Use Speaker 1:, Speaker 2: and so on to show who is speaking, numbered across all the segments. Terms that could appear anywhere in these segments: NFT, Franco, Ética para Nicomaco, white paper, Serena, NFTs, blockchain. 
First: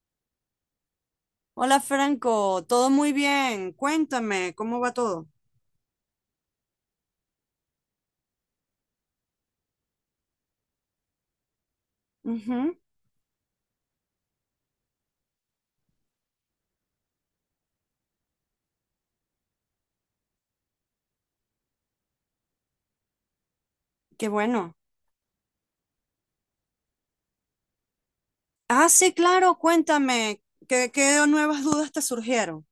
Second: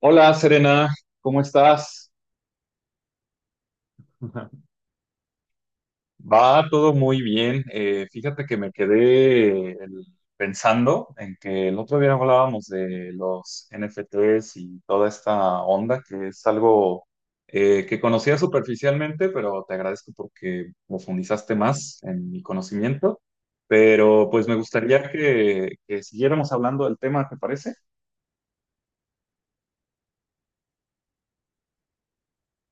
Speaker 1: Hola, Serena, ¿cómo
Speaker 2: Hola
Speaker 1: estás?
Speaker 2: Franco, todo muy bien. Cuéntame, ¿cómo va todo?
Speaker 1: Va todo muy bien. Fíjate que me quedé pensando en que el otro día hablábamos
Speaker 2: Ujú.
Speaker 1: de los NFTs y toda esta onda, que es algo que conocía superficialmente, pero te agradezco porque profundizaste más en mi conocimiento. Pero
Speaker 2: Qué
Speaker 1: pues me
Speaker 2: bueno.
Speaker 1: gustaría que siguiéramos hablando del tema, ¿te parece?
Speaker 2: Ah, sí, claro, cuéntame. ¿Qué nuevas dudas te surgieron?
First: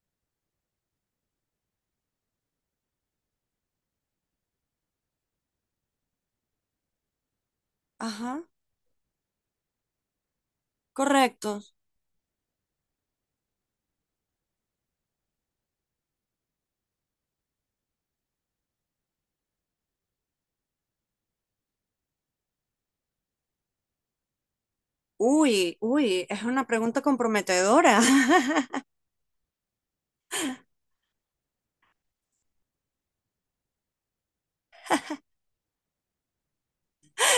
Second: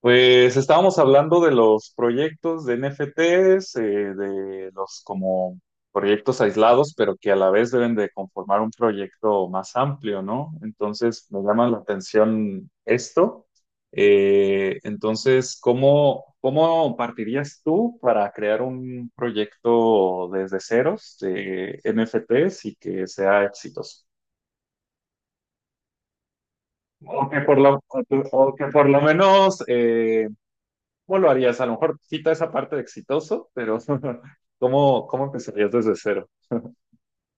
Speaker 1: Pues estábamos hablando de los proyectos de NFTs, de los como proyectos aislados, pero que a la vez deben de
Speaker 2: Ajá,
Speaker 1: conformar un proyecto más amplio, ¿no? Entonces me
Speaker 2: correcto.
Speaker 1: llama la atención esto. Entonces, ¿cómo partirías tú para crear un proyecto desde ceros de NFTs y que sea exitoso?
Speaker 2: Uy, uy, es una pregunta
Speaker 1: O que por lo,
Speaker 2: comprometedora.
Speaker 1: o que por lo menos¿cómo lo harías? A lo mejor quita esa parte de exitoso, pero ¿cómo empezarías desde cero?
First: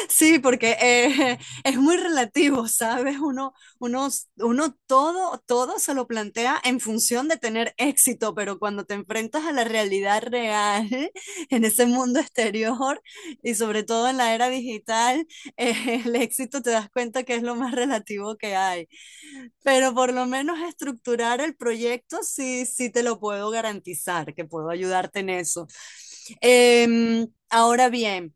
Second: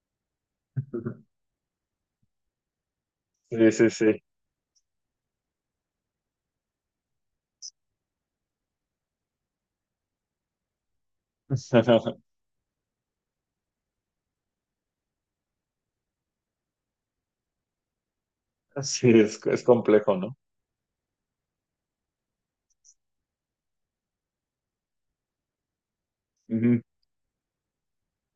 Speaker 2: Sí, porque es muy relativo, ¿sabes?
Speaker 1: Sí, sí,
Speaker 2: Uno,
Speaker 1: sí.
Speaker 2: uno todo se lo plantea en función de tener éxito, pero cuando te enfrentas a la realidad real, en ese mundo exterior y sobre todo en la era digital, el éxito te das cuenta que es lo más relativo que hay.
Speaker 1: Sí, es
Speaker 2: Pero por
Speaker 1: complejo,
Speaker 2: lo
Speaker 1: ¿no?
Speaker 2: menos estructurar el proyecto sí, sí te lo puedo garantizar, que puedo ayudarte en eso.
Speaker 1: Ujú,
Speaker 2: Ahora bien.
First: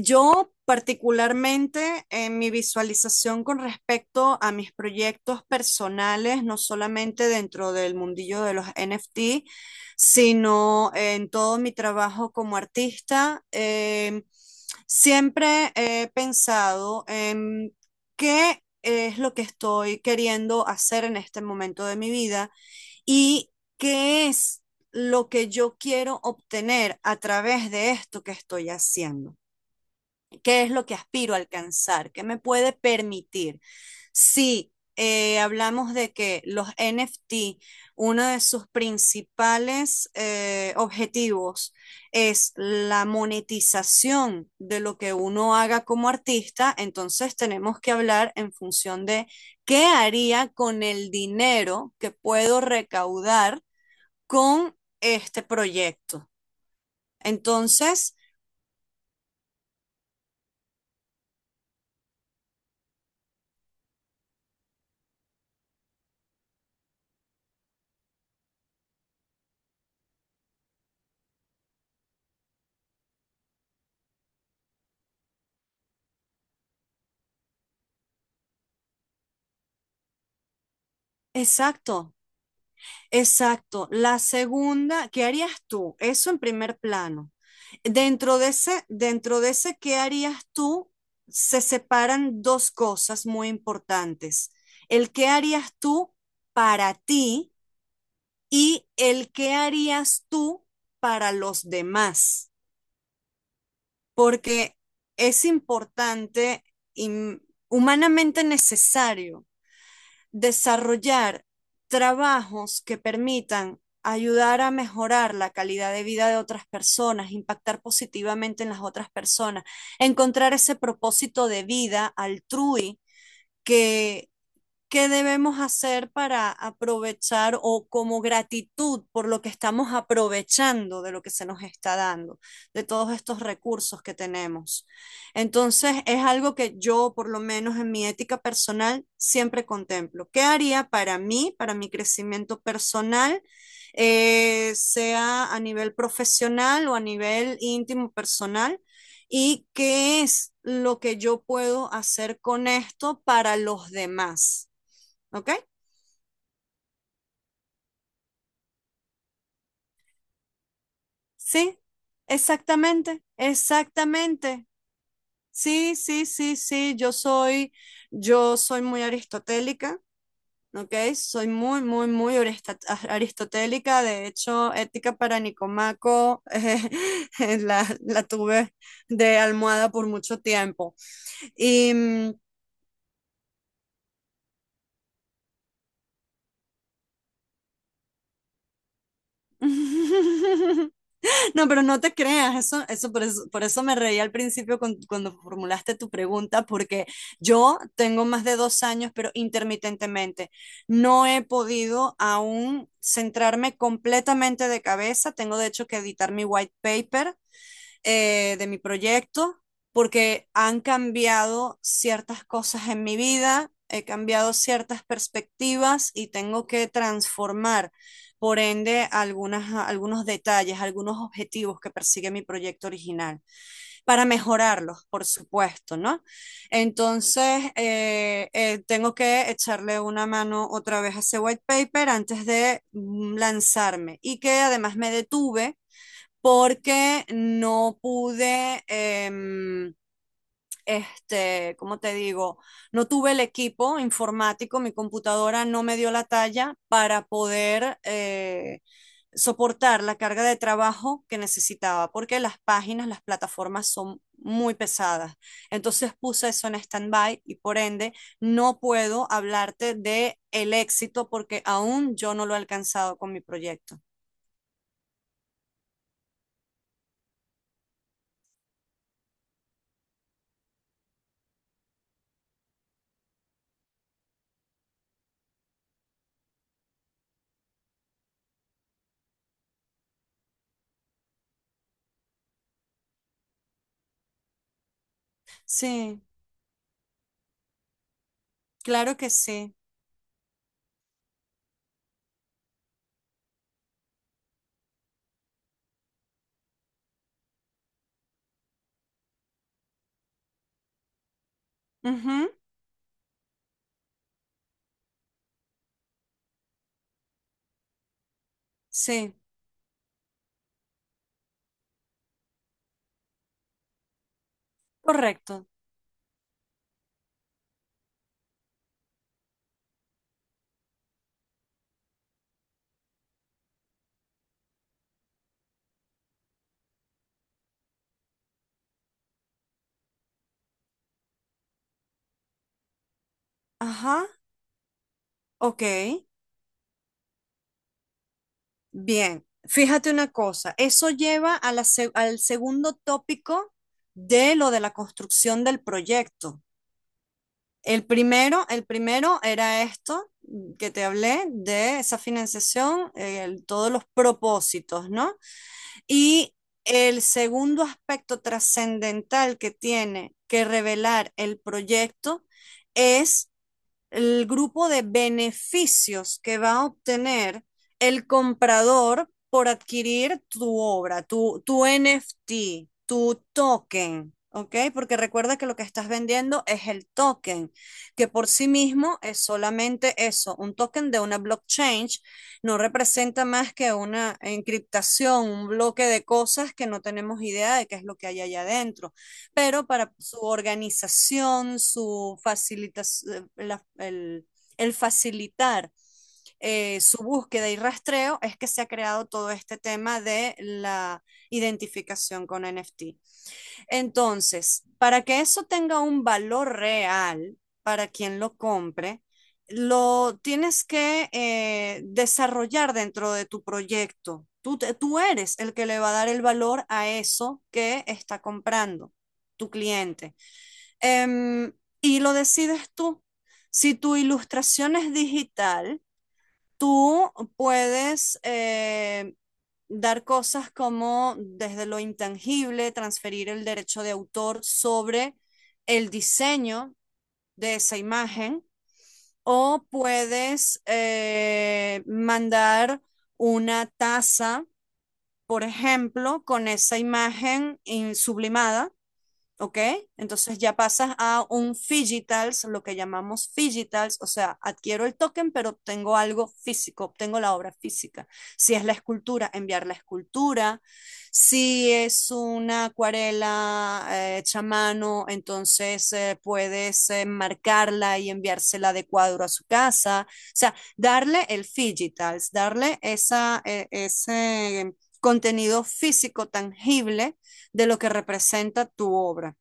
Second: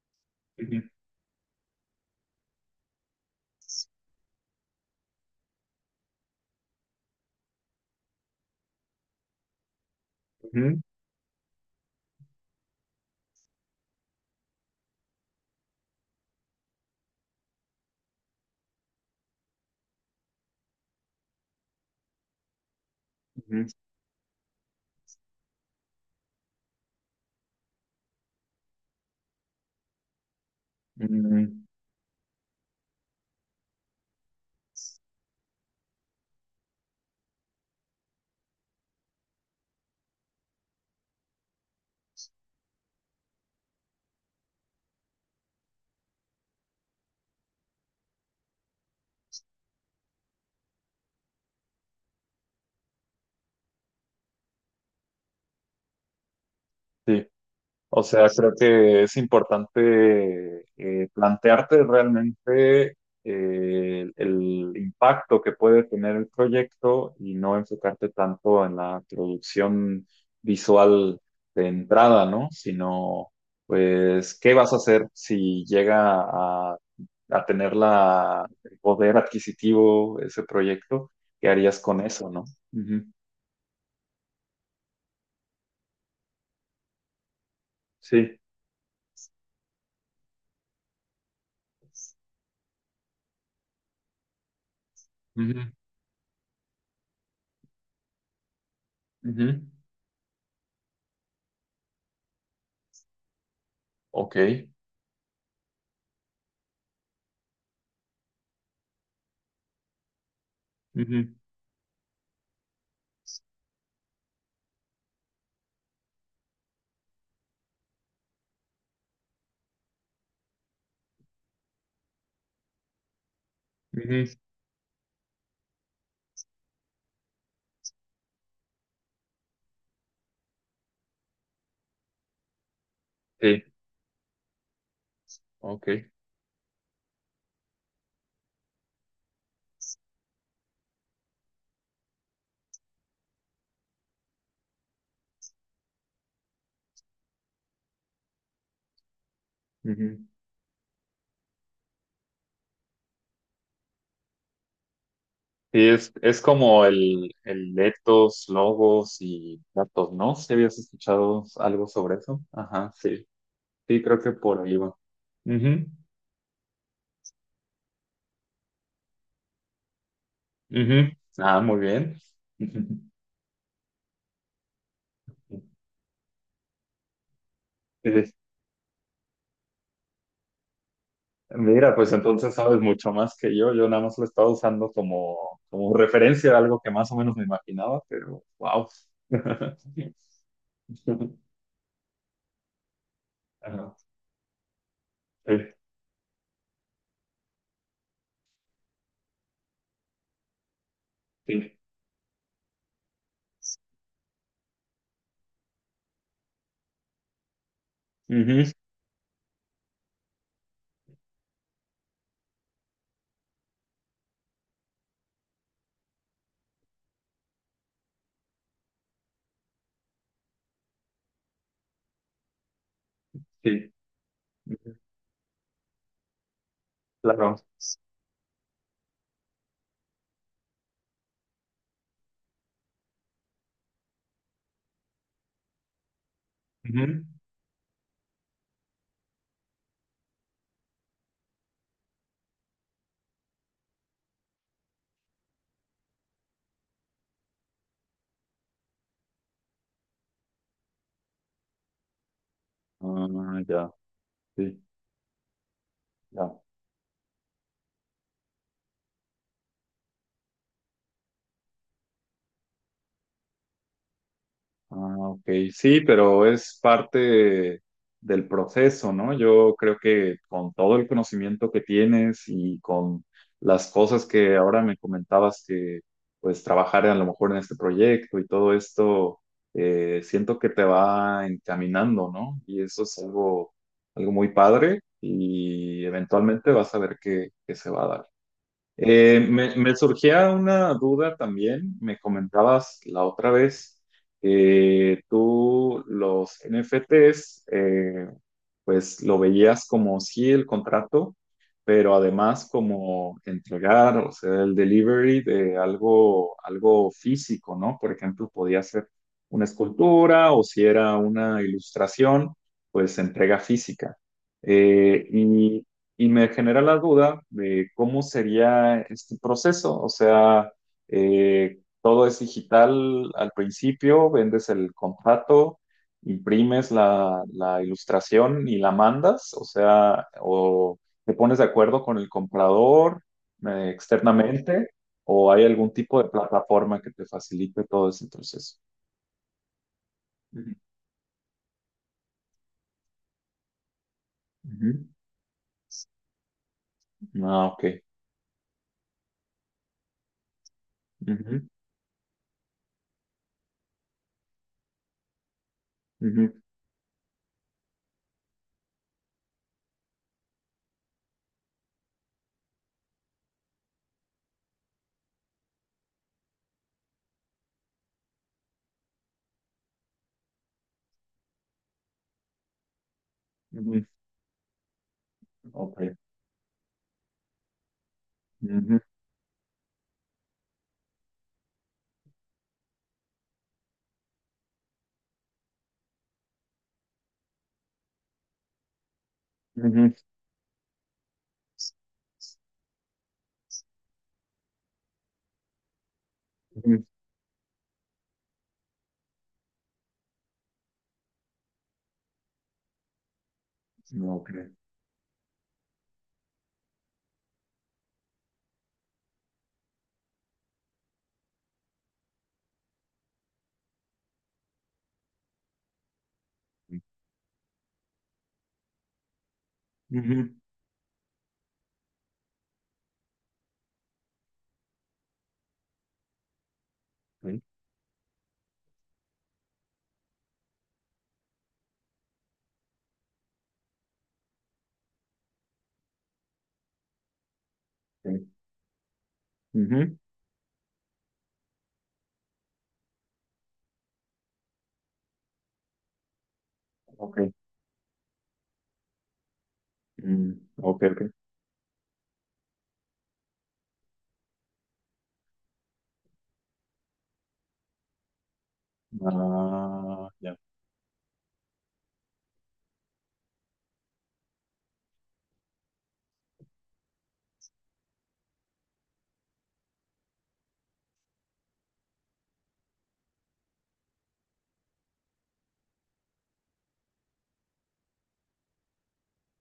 Speaker 2: Yo
Speaker 1: ujú,
Speaker 2: particularmente en mi visualización con respecto a mis proyectos personales, no solamente dentro del mundillo de los NFT,
Speaker 1: ujú,
Speaker 2: sino en todo mi trabajo como artista, siempre he pensado en qué es lo que estoy queriendo hacer en este momento de mi vida y
Speaker 1: ujú,
Speaker 2: qué es lo que yo quiero obtener a través de esto que estoy haciendo, qué es lo que aspiro a
Speaker 1: ujú.
Speaker 2: alcanzar, qué me puede permitir. Si hablamos de que los NFT, uno de sus principales objetivos es la monetización de lo que uno haga como artista, entonces tenemos que hablar en función de qué haría con el dinero que puedo recaudar con este proyecto.
Speaker 1: Sí. O
Speaker 2: Entonces,
Speaker 1: sea, creo que es importante plantearte realmente el impacto que puede tener el proyecto y no enfocarte tanto en la producción visual de entrada, ¿no? Sino, pues, ¿qué vas a hacer si llega a, a tener el poder adquisitivo ese proyecto? ¿Qué harías con
Speaker 2: exacto.
Speaker 1: eso, no? Ujú,
Speaker 2: Exacto, la segunda, ¿qué harías tú? Eso en primer plano. Dentro
Speaker 1: sí.
Speaker 2: de ese, dentro de ese, ¿qué harías tú? Se separan dos cosas muy importantes. El qué
Speaker 1: Ujú,
Speaker 2: harías tú para ti y el
Speaker 1: ujú,
Speaker 2: qué harías tú para los demás,
Speaker 1: ok.
Speaker 2: porque es importante y humanamente necesario
Speaker 1: Ujú,
Speaker 2: desarrollar trabajos que permitan ayudar a mejorar la calidad de vida de otras personas, impactar positivamente en las otras personas, encontrar ese propósito de vida altrui que
Speaker 1: ujú,
Speaker 2: ¿Qué debemos hacer para aprovechar, o como gratitud por lo que estamos aprovechando de lo que se nos está dando, de todos estos
Speaker 1: sí.
Speaker 2: recursos que tenemos?
Speaker 1: Ok.
Speaker 2: Entonces, es algo que yo, por lo menos en mi ética personal, siempre contemplo. ¿Qué haría para mí, para mi crecimiento personal, sea a nivel profesional o a nivel íntimo personal? ¿Y
Speaker 1: Ujú.
Speaker 2: qué es lo que yo puedo hacer con esto para los demás? ¿Ok?
Speaker 1: Sí, es como el etos, logos y datos, ¿no? ¿Si habías escuchado
Speaker 2: Sí,
Speaker 1: algo sobre eso? Ajá,
Speaker 2: exactamente,
Speaker 1: sí. Sí, creo que por
Speaker 2: exactamente.
Speaker 1: ahí va. Ujú,
Speaker 2: Sí, sí, sí, sí, yo soy muy aristotélica, ¿ok?
Speaker 1: ujú.
Speaker 2: Soy
Speaker 1: Ah, muy
Speaker 2: muy, muy,
Speaker 1: bien.
Speaker 2: muy orista-
Speaker 1: Ujú.
Speaker 2: a- aristotélica. De hecho, Ética para Nicomaco la
Speaker 1: Sí.
Speaker 2: tuve de almohada por mucho tiempo. Y
Speaker 1: Mira, pues entonces sabes mucho más que yo. Yo nada más lo estaba usando como, como referencia a algo que más o menos me imaginaba, pero wow.
Speaker 2: No, pero no te creas, eso por eso me
Speaker 1: Ajá.
Speaker 2: reí al principio cuando
Speaker 1: Sí,
Speaker 2: formulaste tu pregunta, porque yo tengo más de 2 años, pero intermitentemente no he
Speaker 1: sí.
Speaker 2: podido aún centrarme completamente de cabeza. Tengo de hecho que editar mi white paper
Speaker 1: Ujú,
Speaker 2: de mi proyecto, porque han cambiado ciertas cosas en mi vida, he cambiado ciertas perspectivas y tengo que transformar, por ende, algunos detalles, algunos objetivos que persigue mi proyecto original,
Speaker 1: sí.
Speaker 2: para
Speaker 1: Ujú,
Speaker 2: mejorarlos, por supuesto, ¿no?
Speaker 1: claro.
Speaker 2: Entonces, tengo que echarle una mano otra vez a ese white paper antes de lanzarme, y que además me detuve
Speaker 1: Ujú.
Speaker 2: porque no pude, este, ¿cómo te digo? No tuve el equipo informático, mi computadora no me dio la talla para poder soportar la carga de trabajo que necesitaba, porque las páginas, las
Speaker 1: Ah,
Speaker 2: plataformas
Speaker 1: ya,
Speaker 2: son muy
Speaker 1: sí,
Speaker 2: pesadas. Entonces puse
Speaker 1: ya.
Speaker 2: eso en stand-by y por ende no puedo hablarte de el éxito porque aún yo no lo he alcanzado con mi proyecto.
Speaker 1: Ah, ok, sí, pero es parte del proceso, ¿no? Yo creo que con todo el conocimiento que tienes y con las cosas que ahora me comentabas que pues trabajar a lo mejor en este proyecto y todo esto, siento que te va encaminando, ¿no? Y eso es algo, algo muy padre y
Speaker 2: Sí,
Speaker 1: eventualmente vas a ver que se va a dar.
Speaker 2: claro que sí.
Speaker 1: Me surgía una duda también. Me comentabas la otra vez que tú los NFTs, pues lo veías como sí el contrato, pero
Speaker 2: Ujú.
Speaker 1: además como entregar, o sea, el delivery de algo, algo físico, ¿no? Por ejemplo, podía ser
Speaker 2: Sí,
Speaker 1: una escultura o si era una ilustración, pues entrega física. Eh,
Speaker 2: correcto.
Speaker 1: y y me genera la duda de cómo sería este proceso. O sea, todo es digital al principio, vendes el contrato, imprimes la ilustración y la mandas. O sea, o te pones de acuerdo con el comprador
Speaker 2: Ajá,
Speaker 1: externamente, o hay
Speaker 2: ok,
Speaker 1: algún tipo de plataforma que te facilite todo ese proceso.
Speaker 2: bien. Fíjate una
Speaker 1: Ujú.
Speaker 2: cosa, eso lleva a al segundo tópico de lo de la
Speaker 1: Ujú.
Speaker 2: construcción del proyecto.
Speaker 1: Ah, ok.
Speaker 2: El primero era esto, que te hablé
Speaker 1: Ujú,
Speaker 2: de esa financiación, todos los propósitos, ¿no?
Speaker 1: ujú,
Speaker 2: Y el segundo aspecto trascendental que tiene que revelar el proyecto es el grupo de beneficios que va a obtener el comprador por adquirir tu obra, tu NFT, tu
Speaker 1: ujú,
Speaker 2: token, ¿ok? Porque recuerda que lo que estás
Speaker 1: ok.
Speaker 2: vendiendo es el token, que por sí
Speaker 1: Ujú,
Speaker 2: mismo es solamente eso, un token de una blockchain, no representa más que una encriptación, un bloque de cosas que no tenemos idea de qué es lo que hay allá adentro, pero para
Speaker 1: ujú,
Speaker 2: su organización, su facilitación, el, facilitar
Speaker 1: ujú,
Speaker 2: su búsqueda y rastreo, es que se ha creado todo este tema de la identificación con NFT.
Speaker 1: no, ok.
Speaker 2: Entonces, para que eso tenga un valor real para quien lo compre, lo tienes que desarrollar dentro de tu proyecto. Tú eres el que le va a dar el valor a eso que está comprando tu cliente.
Speaker 1: Ujú.
Speaker 2: Em, y lo decides tú. Si tu ilustración es digital, tú
Speaker 1: Sí,
Speaker 2: puedes dar cosas como desde lo intangible, transferir el derecho de autor sobre el diseño de esa
Speaker 1: sí.
Speaker 2: imagen, o
Speaker 1: Ujú.
Speaker 2: puedes mandar una taza, por ejemplo, con esa
Speaker 1: Ok.
Speaker 2: imagen sublimada. ¿Ok?
Speaker 1: Mm,
Speaker 2: Entonces ya
Speaker 1: ok,
Speaker 2: pasas
Speaker 1: ok.
Speaker 2: a un digitals, lo que llamamos digitals, o sea, adquiero el token, pero obtengo algo físico, obtengo la obra física. Si es la escultura, enviar la
Speaker 1: Ah, ya.
Speaker 2: escultura. Si es una acuarela hecha a mano, entonces puedes marcarla y enviársela de cuadro a su casa. O sea, darle el digitals, darle ese contenido físico tangible de lo que representa tu obra.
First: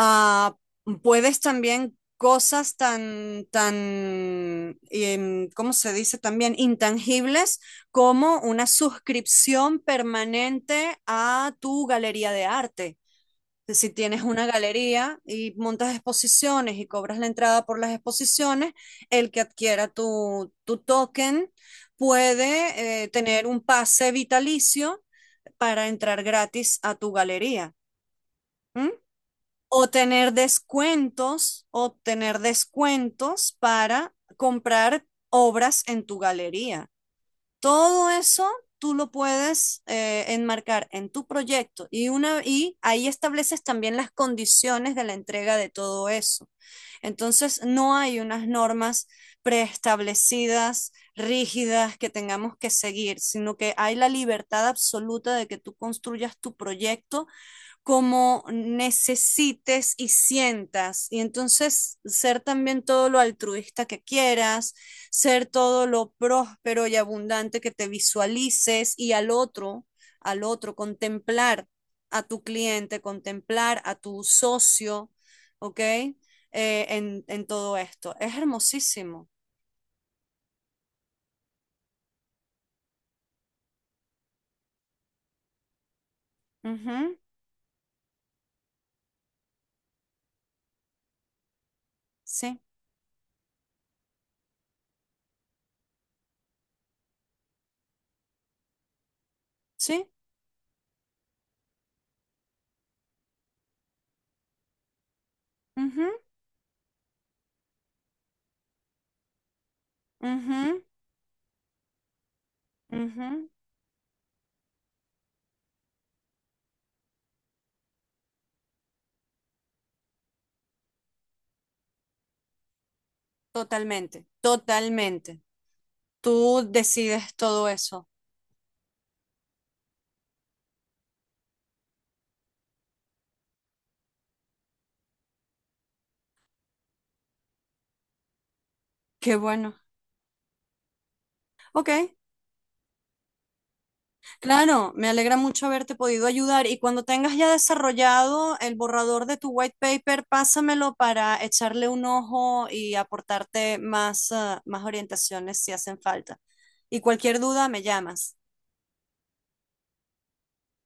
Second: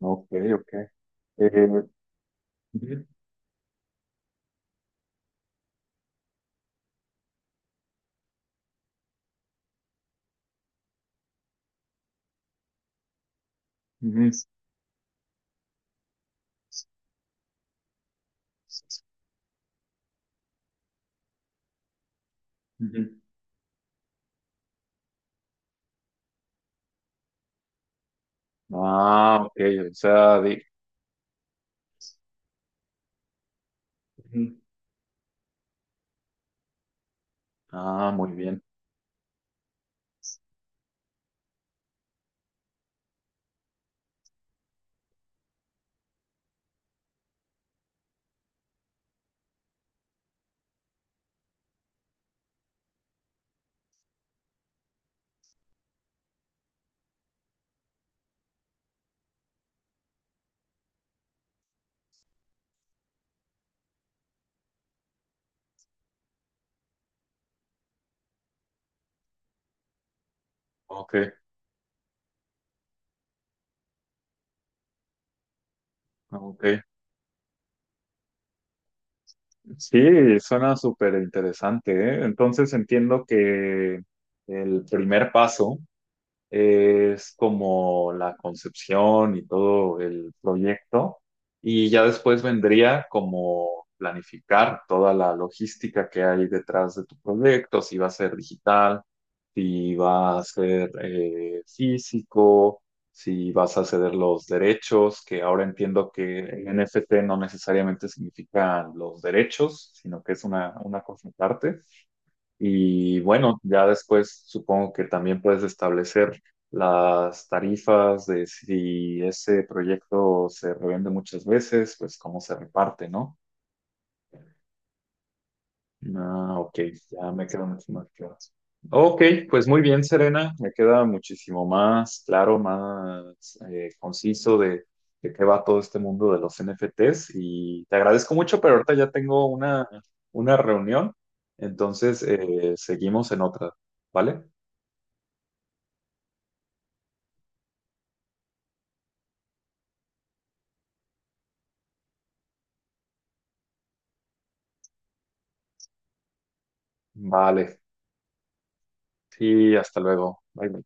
Speaker 1: Ok, ok.
Speaker 2: puedes
Speaker 1: Eh,
Speaker 2: también cosas
Speaker 1: ujú,
Speaker 2: tan, ¿cómo se dice? También intangibles, como una suscripción permanente a tu galería de arte. Si tienes
Speaker 1: ujú.
Speaker 2: una galería y montas exposiciones y cobras la entrada por las exposiciones, el que adquiera tu token puede
Speaker 1: Ujú.
Speaker 2: tener un pase vitalicio para entrar gratis a tu galería. ¿Mm?
Speaker 1: Ah, ok.
Speaker 2: O
Speaker 1: O
Speaker 2: tener
Speaker 1: sea, di-
Speaker 2: descuentos, obtener descuentos para
Speaker 1: ujú.
Speaker 2: comprar obras en tu galería.
Speaker 1: Ah,
Speaker 2: Todo
Speaker 1: muy
Speaker 2: eso
Speaker 1: bien.
Speaker 2: tú lo puedes enmarcar en tu proyecto, y ahí estableces también las condiciones de la entrega de todo eso. Entonces, no hay unas normas preestablecidas, rígidas, que tengamos que seguir, sino que hay la libertad absoluta de que tú construyas tu proyecto como necesites y sientas. Y entonces ser también todo lo altruista que quieras, ser todo lo próspero y abundante que te visualices y al otro,
Speaker 1: Ok,
Speaker 2: contemplar a tu cliente, contemplar a tu socio, ¿ok?
Speaker 1: ok.
Speaker 2: En, todo esto. Es hermosísimo.
Speaker 1: Sí, suena súper interesante, ¿eh? Entonces entiendo que el primer paso
Speaker 2: Uh -huh.
Speaker 1: es como la concepción y todo el proyecto, y ya después
Speaker 2: Sí,
Speaker 1: vendría como planificar toda la logística que hay detrás de tu proyecto, si va a ser digital, si
Speaker 2: sí.
Speaker 1: va a ser físico, si vas a ceder los derechos, que ahora
Speaker 2: Uh
Speaker 1: entiendo
Speaker 2: -huh.
Speaker 1: que en NFT no necesariamente significan los derechos, sino que es
Speaker 2: Uh
Speaker 1: una cosa aparte. Y
Speaker 2: -huh.
Speaker 1: bueno, ya después supongo que también puedes establecer las tarifas de si ese proyecto se revende muchas veces, pues cómo se reparte, ¿no?
Speaker 2: Totalmente, totalmente.
Speaker 1: Ah,
Speaker 2: Tú
Speaker 1: ok, ya
Speaker 2: decides
Speaker 1: me
Speaker 2: todo
Speaker 1: quedan mucho
Speaker 2: eso.
Speaker 1: más claras. Ok, pues muy bien, Serena, me queda muchísimo más claro, más conciso de qué va todo este mundo de los NFTs y te agradezco mucho, pero ahorita ya
Speaker 2: Qué
Speaker 1: tengo
Speaker 2: bueno.
Speaker 1: una reunión,
Speaker 2: Ok,
Speaker 1: entonces seguimos en otra, ¿vale?
Speaker 2: claro, me alegra mucho haberte podido ayudar y cuando tengas ya desarrollado el borrador de tu white paper, pásamelo para echarle un ojo y aportarte más orientaciones si hacen falta. Y cualquier duda,
Speaker 1: Vale,
Speaker 2: me llamas.
Speaker 1: sí, hasta luego. Bye.